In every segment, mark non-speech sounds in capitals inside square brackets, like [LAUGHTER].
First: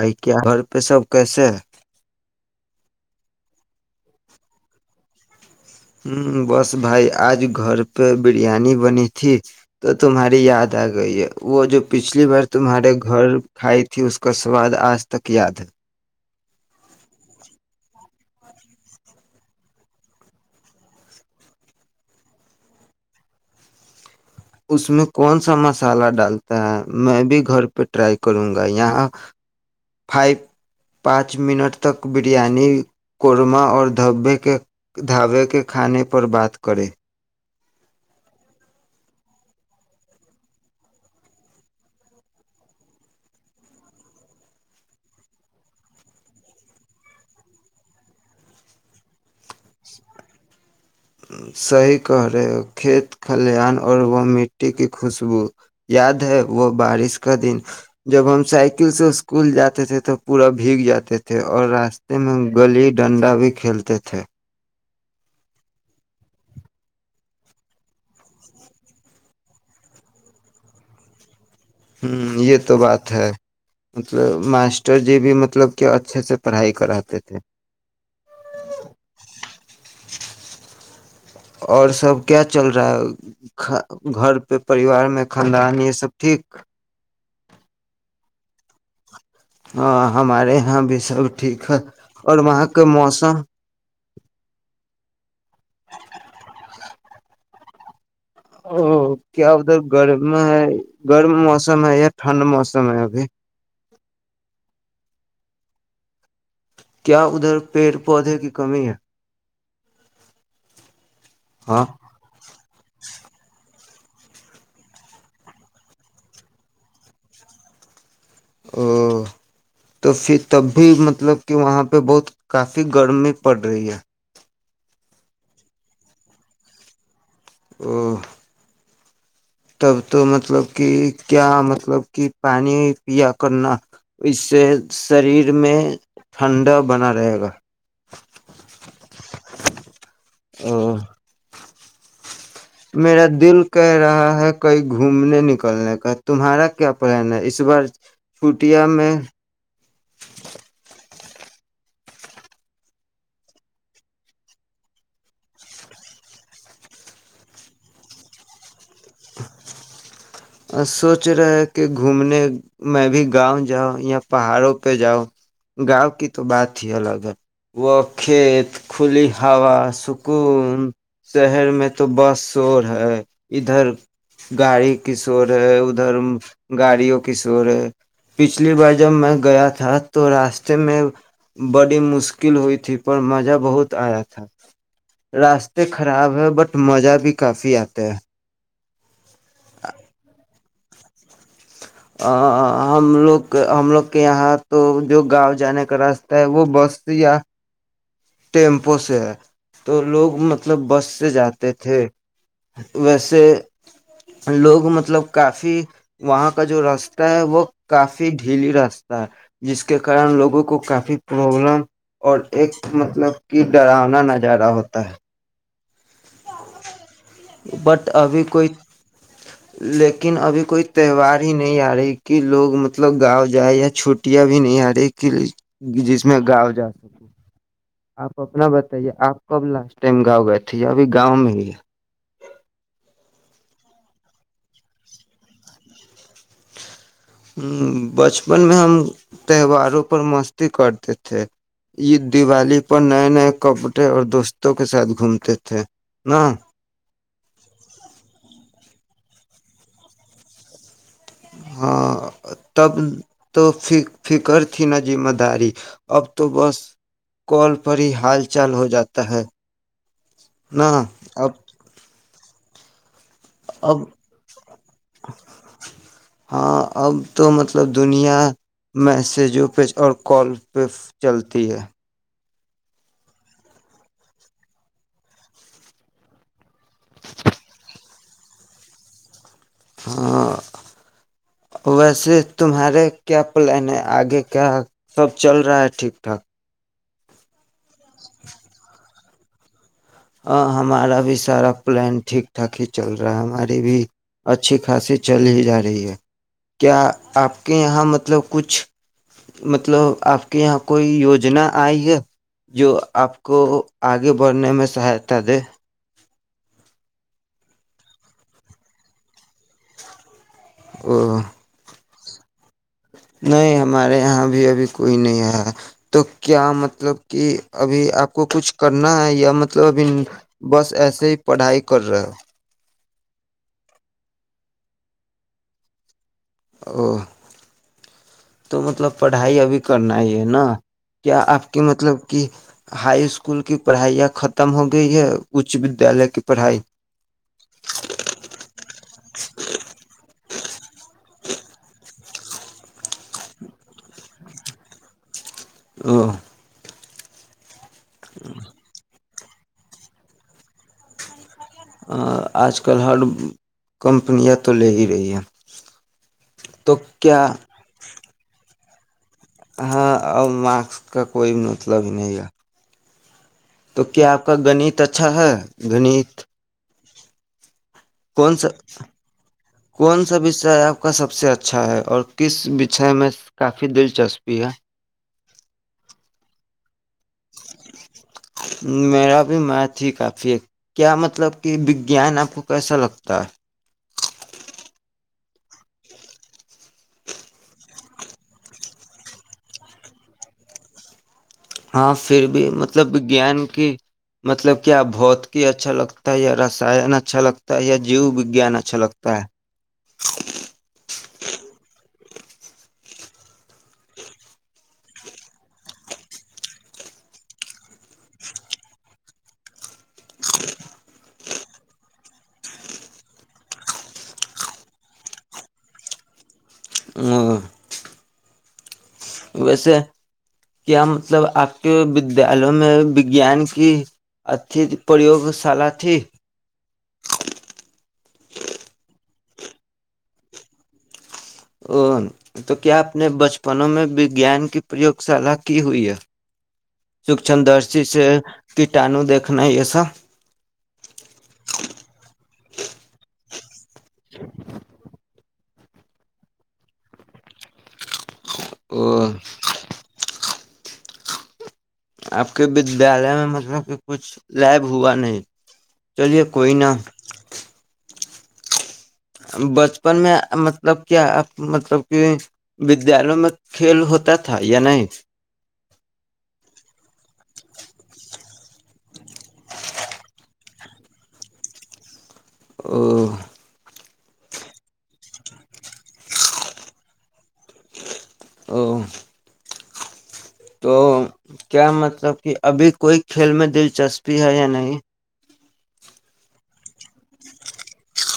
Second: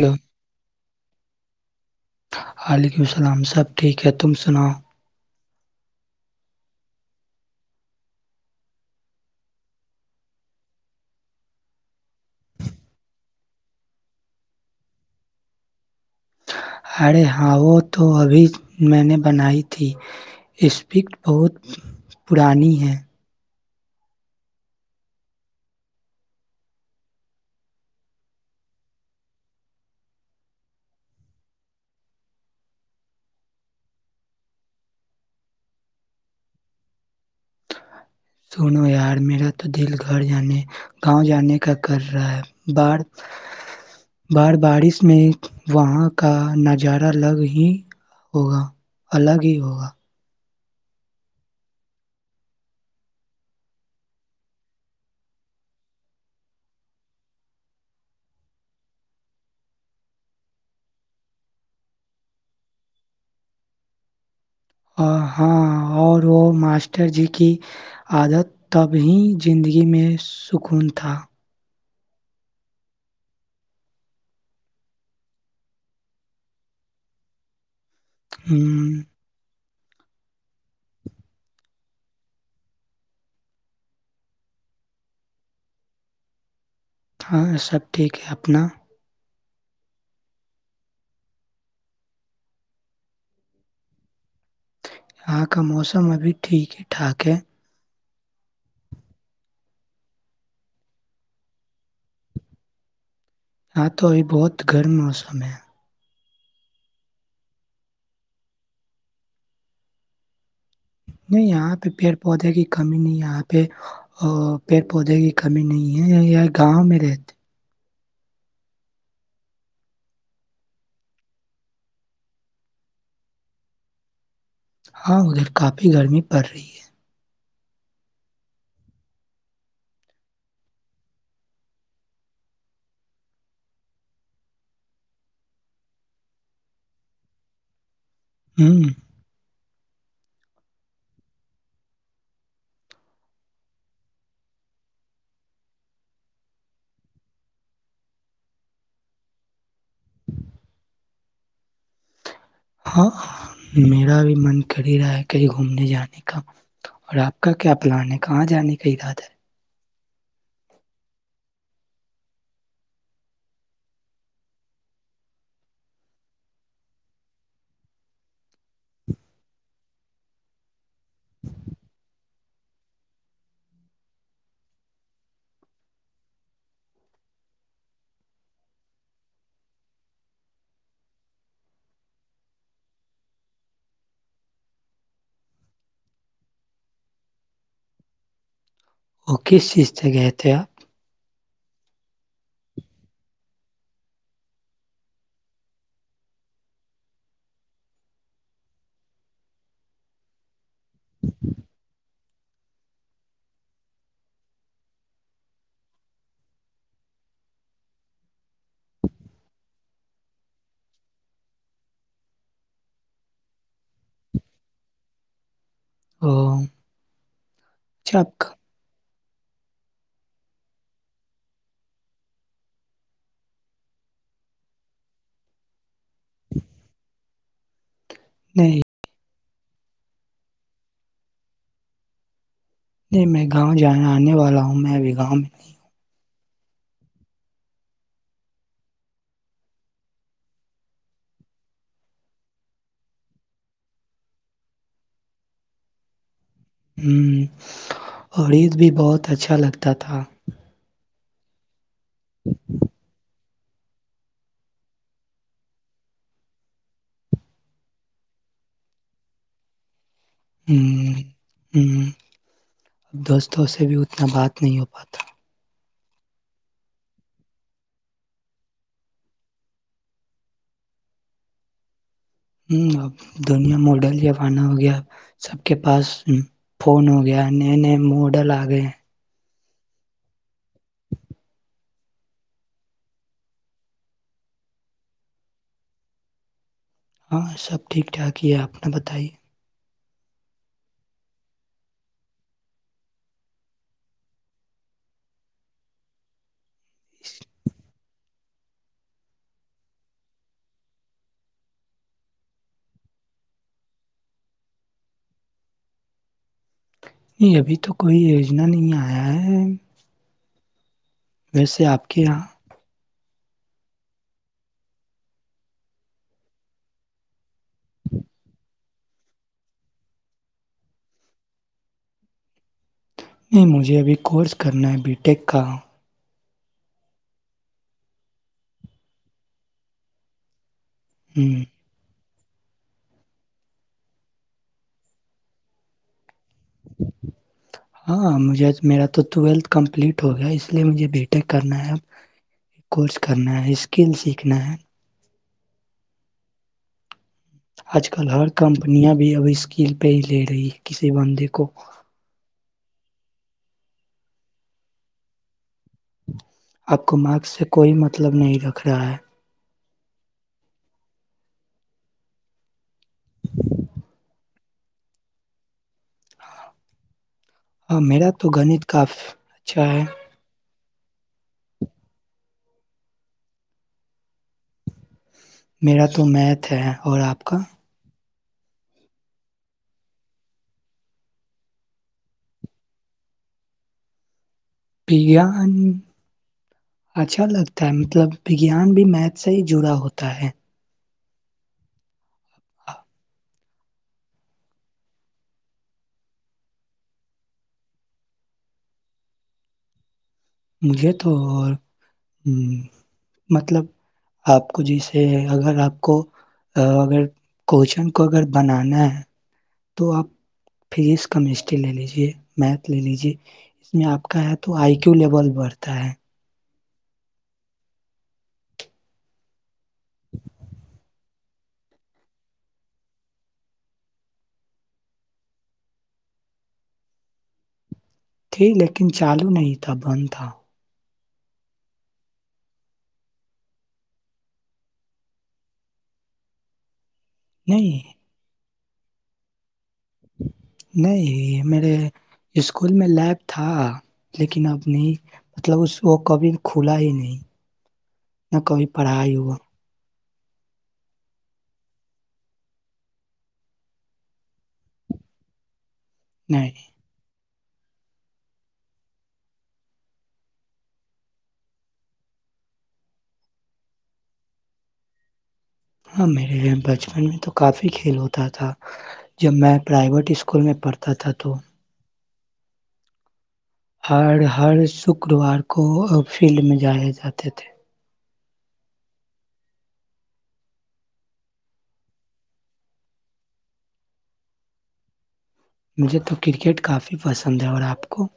Hello آئی کیا گھر پہ سب کیسے ہے؟ وعلیکم السلام سب ٹھیک ہے تم سناؤ ہ بس بھائی آج گھر پہ بریانی بنی تھی تو تمہاری یاد آ گئی ہے وہ جو پچھلی بار تمہارے گھر کھائی تھی اس کا سواد آج تک یاد ہے ارے ہاں وہ تو ابھی میں نے بنائی تھی اسپکٹ بہت پرانی ہے اس میں کون سا مسالہ ڈالتا ہے میں بھی گھر پہ ٹرائی کروں گا یہاں فائیو پانچ منٹ تک بریانی قورمہ اور دھابے کے کھانے پر بات کریں سنو یار میرا تو دل گھر جانے گاؤں جانے کا کر رہا ہے بار بار بارش میں وہاں کا نظارہ الگ ہی ہوگا الگ ہی ہوگا صحیح کہ رہے کھیت کھلیان اور وہ مٹی کی خوشبو یاد ہے وہ بارش کا دن جب ہم سائیکل سے اسکول جاتے تھے تو پورا بھیگ جاتے تھے اور راستے میں گلی ڈنڈا بھی کھیلتے تھے ہاں اور وہ ماسٹر جی کی عادت تب ہی زندگی میں سکون تھا ہوں یہ تو بات ہے مطلب ماسٹر جی بھی مطلب کہ اچھے سے پڑھائی کراتے تھے ہم، اور سب کیا چل رہا ہے ک گھر پہ پریوار میں خاندان یہ سب ٹھیک ہاں سب ٹھیک ہے اپنا ہاں ہمارے یہاں بھی سب ٹھیک ہے اور وہاں کا موسم ٹھاکے [UNINTELLIGIBLE] او کیا ادھر گرم ہے گرم موسم ہے یا ٹھنڈ موسم ہے ابھی ہاں تو ا بہت گٹ موسم ہے کیا ادھر پیڑ پودے کی کمی ہے نہیں یہاں ہاں پہ پیڑ پودے کی کمی نہیں یہاں پہ اور پیڑ پودے کی کمی نہیں ہے یہ گاؤں میں رہتے او تو پھر تب بھی مطلب کہ وہاں پہ بہت کافی گرمی پڑ رہی ہے ہاں ادھر کافی گرمی پڑ رہی ہے ا [UNINTELLIGIBLE] تب تو مطلب کہ کیا مطلب کہ پانی پیا کرنا اس سے شریر میں ٹھنڈا بنا رہے گا ہوں ا [INAUDIBLE] میرا دل کہہ رہا ہے کہیں گھومنے نکلنے کا تمہارا کیا پلان ہے اس بار چوٹیا میں ج [INAUDIBLE] ہاں میرا بھی من کر ہی رہا ہے کہیں گھومنے جانے کا اور آپ کا کیا پلان ہے کہاں جانے کا ارادہ ہے سوچ رہے ہے کہ گھومنے میں بھی گاؤں جاؤ یا پہاڑوں پہ جاؤ گاؤں کی تو بات ہی الگ ہے وہ کھیت کھلی ہوا سکون شہر میں تو بس شور ہے ادھر گاڑی کی شور ہے ادھر گاڑیوں کی شور ہے پچھلی بار جب میں گیا تھا تو راستے میں بڑی مشکل ہوئی تھی پر مزہ بہت آیا تھا راستے خراب ہے بٹ مزہ بھی کافی آتا ہے وہ کس چیز سے گئے تھے آپ ہم لوگ ہم لوگ کے یہاں تو جو گاؤں جانے کا راستہ ہے وہ بس یا ٹیمپو سے ہے تو لوگ مطلب بس سے جاتے تھے ویسے لوگ مطلب کافی وہاں کا جو راستہ ہے وہ کافی ڈھیلی راستہ ہے جس کے کارن لوگوں کو کافی پرابلم اور ایک مطلب کہ ڈراننا ن جارا ہوتا ہے او بٹ اچھا آپ ابھی کا کوئی لیکن ابھی کوئی تہوار ہی نہیں آ رہی کہ لوگ مطلب گاؤں جائیں یا چھٹیاں بھی نہیں آ رہی کہ جس میں گاؤں جا سکے آپ اپنا نہیں بتائیے آپ کب لاسٹ ٹائم گاؤں گئے تھے ابھی گاؤں میں ہی ہے نہیں میں گاؤں جان آنے والا ہوں میں ابھی گاؤں میں نہیں ہوں ہ بچپن میں ہم تہواروں پر مستی کرتے تھے عید دیوالی پر نئے نئے کپڑے اور دوستوں کے ساتھ گھومتے تھے ن ہمم اور عید بھی بہت اچھا لگتا تھا ہاں تب تو فکر تھی نہ ذمہ داری اب تو بس کال پر ہی حال چال ہو جاتا ہے نا ہمم اب ہمم اب دوستوں سے بھی اب اتنا بات نہیں ہو پاتا ہاں اب تو مطلب دنیا میسجوں پہ اور کال پہ چلتی ہے ہ ا دنیا ماڈل یا فانا ہو گیا سب کے پاس فون ہو گیا نئے نئے ماڈل آ گئے ہیں ہاں ویسے تمہارے کیا پلان ہے آگے کیا سب چل رہا ہے ٹھیک ٹھاک ہاں سب ٹھیک ٹھاک ہی ہے آپ نے بتائی ہ ہمارا بھی سارا پلان ٹھیک ٹھاک ہی چل رہا ہے ہماری بھی اچھی خاصی چل ہی جا رہی ہے کیا آپ کے یہاں مت مطلب کچھ مطلب آپ کے یہاں کوئی یوجنا آئی ہے جو آپ کو آگے بڑھنے میں [INAUDIBLE] نہیں ابھی تو کوئی یوجنا نہیں آیا ہے ویسے آپ کو کیا نہیں ہمارے یہاں بھی ابھی کوئی نہیں ہے تو کیا مطلب کہ ابھی آپ کو کچھ کرنا ہے یا مطلب ابھی بس ایسے ہی پڑھائی کر رہے ہو نہیں مجھے ابھی کورس کرنا ہے بی ٹیک کا او تو مطلب پڑھائی ابھی کرنا ہی ہے نا کیا ہ آپ کے مطلب کہ ہائی اسکول کی پڑھائیاں ختم ہو گئی ہے اچ ودیالیہ کے ہاں مجھے میرا تو ٹویلتھ کمپلیٹ ہو گیا اس لیے مجھے بی کرنا ہے کورس کرنا ہے اسکل سیکھنا ہے [INAUDIBLE] آج کل ہر کمپنییاں بھی ابھی اسکیل پہ ہی لے رہی ہے کسی بندے کو آج کل ہر کمپنیاں تو لے ہی رہی ہے تو آپ کو مارک کیا سے کوئی مت مطلب نہیں رکھ رہا ہے ہاں اور ماسک کا کوئی مطلب نہیں ہے تو کیا آپ کا گنت اچھا ہے گنیت ہاں میرا تو گنیت کاف اچھا ہے کون سا وشے آپ کا سب سے اچھا ہے اور کس وشے میں کافی دلچسپی ہے میرا تو میتھ ہے اور آپ کا میرا بھی مات ہی کافی کیا مطلب کہ وگیان آپ کو کیسا لگتا ہے وگیان اچھا لگتا ہے مطلب وگیان بھی میتھ سے ہی جڑا ہوتا ہے ہاں پھر بھی مطلب وگیان کی مطلب کیا بھوت کی اچھا لگتا ہے یا رسان اچھا لگتا ہے یا جیو وگان اچھا لگتا ہے مجھے تو ہ مطلب آپ کو جیسے اگر آپ کو اگر کوچن کو اگر بنانا ہے تو آپ فزکس کیمسٹری لے لیجے میتھ لے لیجے اس میں آپ کا تو آئی کیو لیول بڑھتا ہے [INAUDIBLE] [INAUDIBLE] ویسے کیا مطلب آپ کے ودیالوں میں وجان کی اھی پریوگ شال تھی تھی لیکن چالو نہیں تھا بند تھا ا تو کیا آپ نے بچپنوں میں وگان کی پریوگ شالا کی ہوئی ہے سوکچند درش نہیں سے کٹاانو دیکھنا یہ سب نہیں میرے اسکول میں لیب تھا لیکن اب نہیں مطلب اس کو کبھی کھلا ہی نہیں نہ کبھی او پڑھا ہی ہوا آپ کے ودیالیہ میں مطلب کہ کچھ لیب ہوا نہیں چلیے کوئی نہیں نا بچپن میں مطلب کیا مطلب کہ ودیالوں میں کھیل ہوتا تھا یا نہیں ہاں میرے بچپن میں تو کافی کھیل ہوتا تھا جب میں پرائیویٹ اسکول میں پڑھتا تھا تو [INAUDIBLE] [INAUDIBLE] ہر ہر شکروار کو فیلڈ میں جائے جاتے تھے [INAUDIBLE] [INAUDIBLE] تو کیا مطلب کہ ابھی کوئی کھیل میں دلچسپی ہے یا نہیں مجھے تو کرکٹ کافی پسند ہے اور آپ کو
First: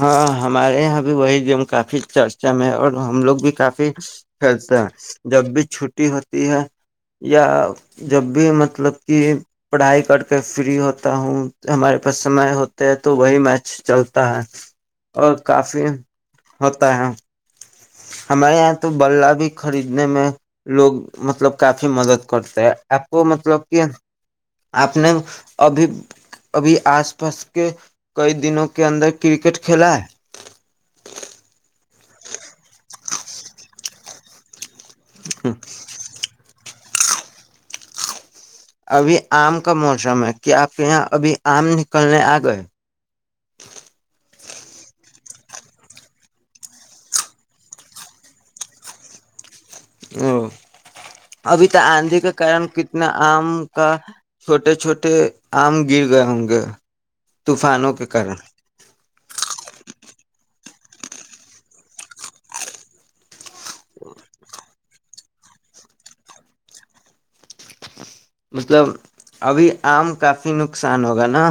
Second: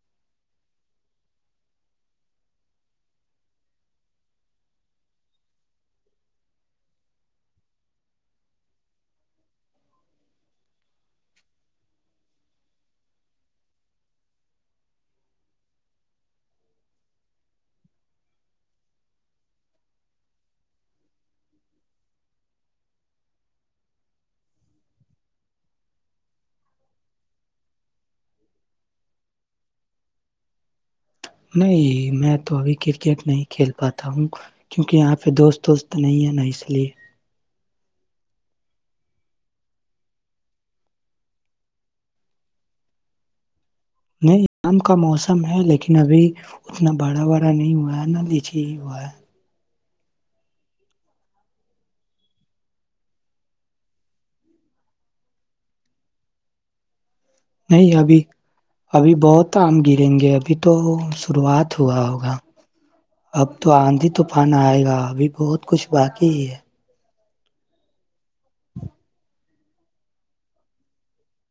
ہاں ہمارے یہاں وہی گیم کافی چرچا میں ہے اور ہم لوگ بھی کافی کھیلتے ہیں جب بھی چھٹی ہوتی ہے یا جب بھی مطلب کہ پڑھائی کر کے فری ہوتا ہوں ہمارے پاس سمے ہوتا ہے تو وہی میں چلتا ہے اور کافی ہوتا ہے ہمارے یہاں تو بلہ بھی خریدنے میں لوگ مطلب کافی مدد کرتے ہیں آپ کو مطلب کہ آپ نے ابھی ابھی آس پاس کے کئی دنوں کے اندر کرکٹ کھیلا ہے نہیں میں تو ابھی کرکٹ نہیں کھیل پاتا ہوں کیونکہ یہاں پہ دوست وست تو نہیں ہے نا اس لیے ابھی آم کا موسم ہے کیا آپ کے یہاں ابھی آم نکلنے آ گئے نہیں آم کا موسم ہے لیکن ابھی اتنا بڑا وارا نہیں ہوا ہے نہ لیچی ہی ہوا ہے ا ابھی تو آندھی کے کارن کتنا آم کا چھوٹے چھوٹے آم گر گئے ہوں گے نہیں طوفانوں کے ابھی کارن ابھی بہت آم گریں گے اب ابھی تو شروعات ہوا ہوگا اب تو آندھی طوفان آئے گا ابھی بہت کچھ باقی ہی ہے مطلب ابھی آم کافی نقصان ہوگا نا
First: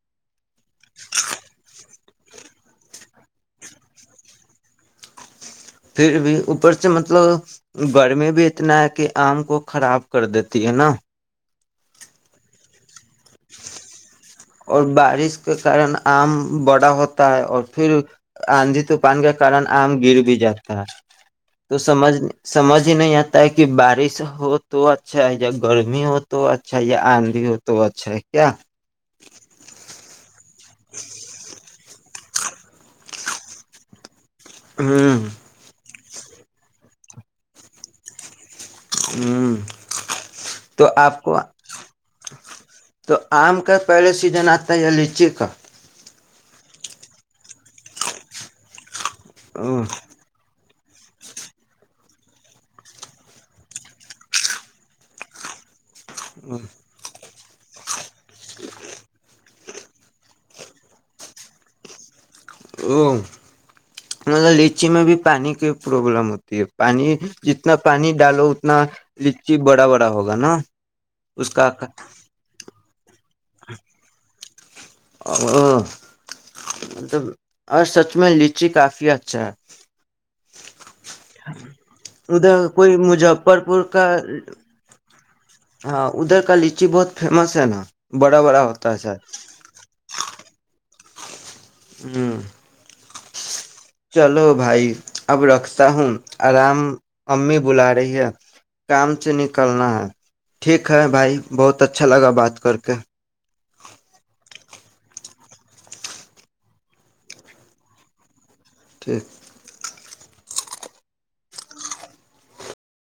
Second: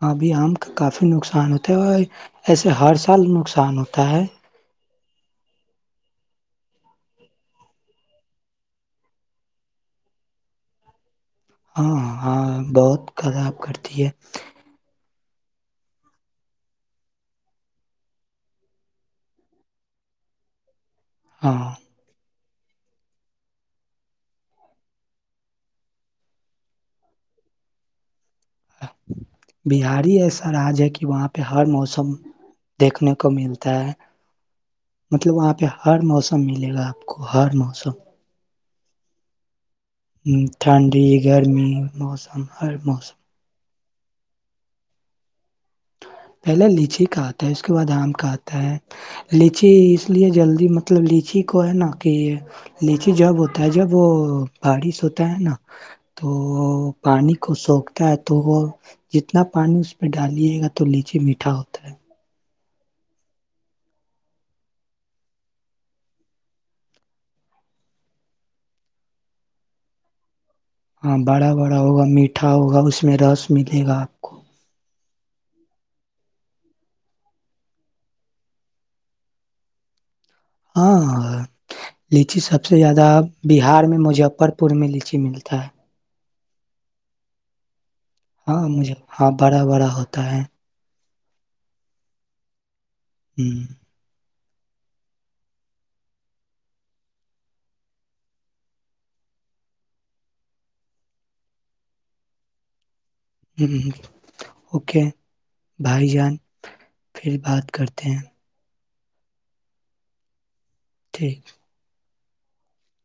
ہاں ابھی آم کافی نقصان ہوتا ہے اور ایسے ہر سال نقصان ہوتا ہے پھر بھی اوپر سے مطلب گرمی بھی اتنا ہے کہ آم کو خراب کر دیتی ہے نا ہاں ہاں بہت خراب کرتی ہے اور بارش کے کن آم بڑا ہوتا ہے اور پھر آندھی طو پان کے کن آم گر بھی جاتا ہے ہاں تو سمجھ نں سمجھ ہی نہیں آتا ہے کہ بارش ہو تو اچھا ہے یا گرمی ہو تو اچھا ہے یا آندھی ہو تو اچھا ہے کیا بہاری ہی ایسا آج ہے کہ وہاں پہ ہر موسم دیکھنے کو ملتا ہے ہ مطلب وہاں پہ ہر موسم ملے گا گہار موسم ہوں [UNINTELLIGIBLE] ہ تو ٹھنڈی آپ کو گرمی موسم ہر موسم پہلاے سیزن آتا یہ لی چےیک پہلے لیچی کا آتا ہے اس کے بعد آم کا آتا ہے لیچے اس لیے جلدی مت مطلب لیچی کو ہے نا کہ یہ لیچی جب ہوتا ہے جب وہ بارش ہوتا ہے نا تو پانی کو سوکھتا ہے تو وہ جتنا پانی اس پہ ڈالیے گا تو لیچی میٹا ہوتا ہے ا مطلب لچی میں بھی پانی کی پرابلم ہوتی ہے پانی جتنا پانی ڈالو اتنا لچی بڑا بڑا ہوگا نا ہاں بڑا اس کا بڑا ہوگا میٹھا ہوگا اس میں رس ملے گا آپ کو ا مطلب اور سچ میں لچی کافی اچھا ہے ہاں لچی سب ادھر سے کوئی زیادہ مظفر بہار پور میں کا مظفر پور میں لچی ملتی ہاں ادھر کا ل لیچی بہت فیمس ہے نا بڑا بڑا ہاں ہوتا مجھے ہے سر ہاں بڑا بڑا ہوتا ہے ہوں ہوں چلو بھائی اب رکھتا ہوں آرام امی بلا رہی ہے کام سے نکلنا ہے ٹھیک ہے بھائی بہت اچھا لگا بات کر کے ہ اوکے بھائی جان پھر بات کرتے ہیں ٹھیک ٹھیک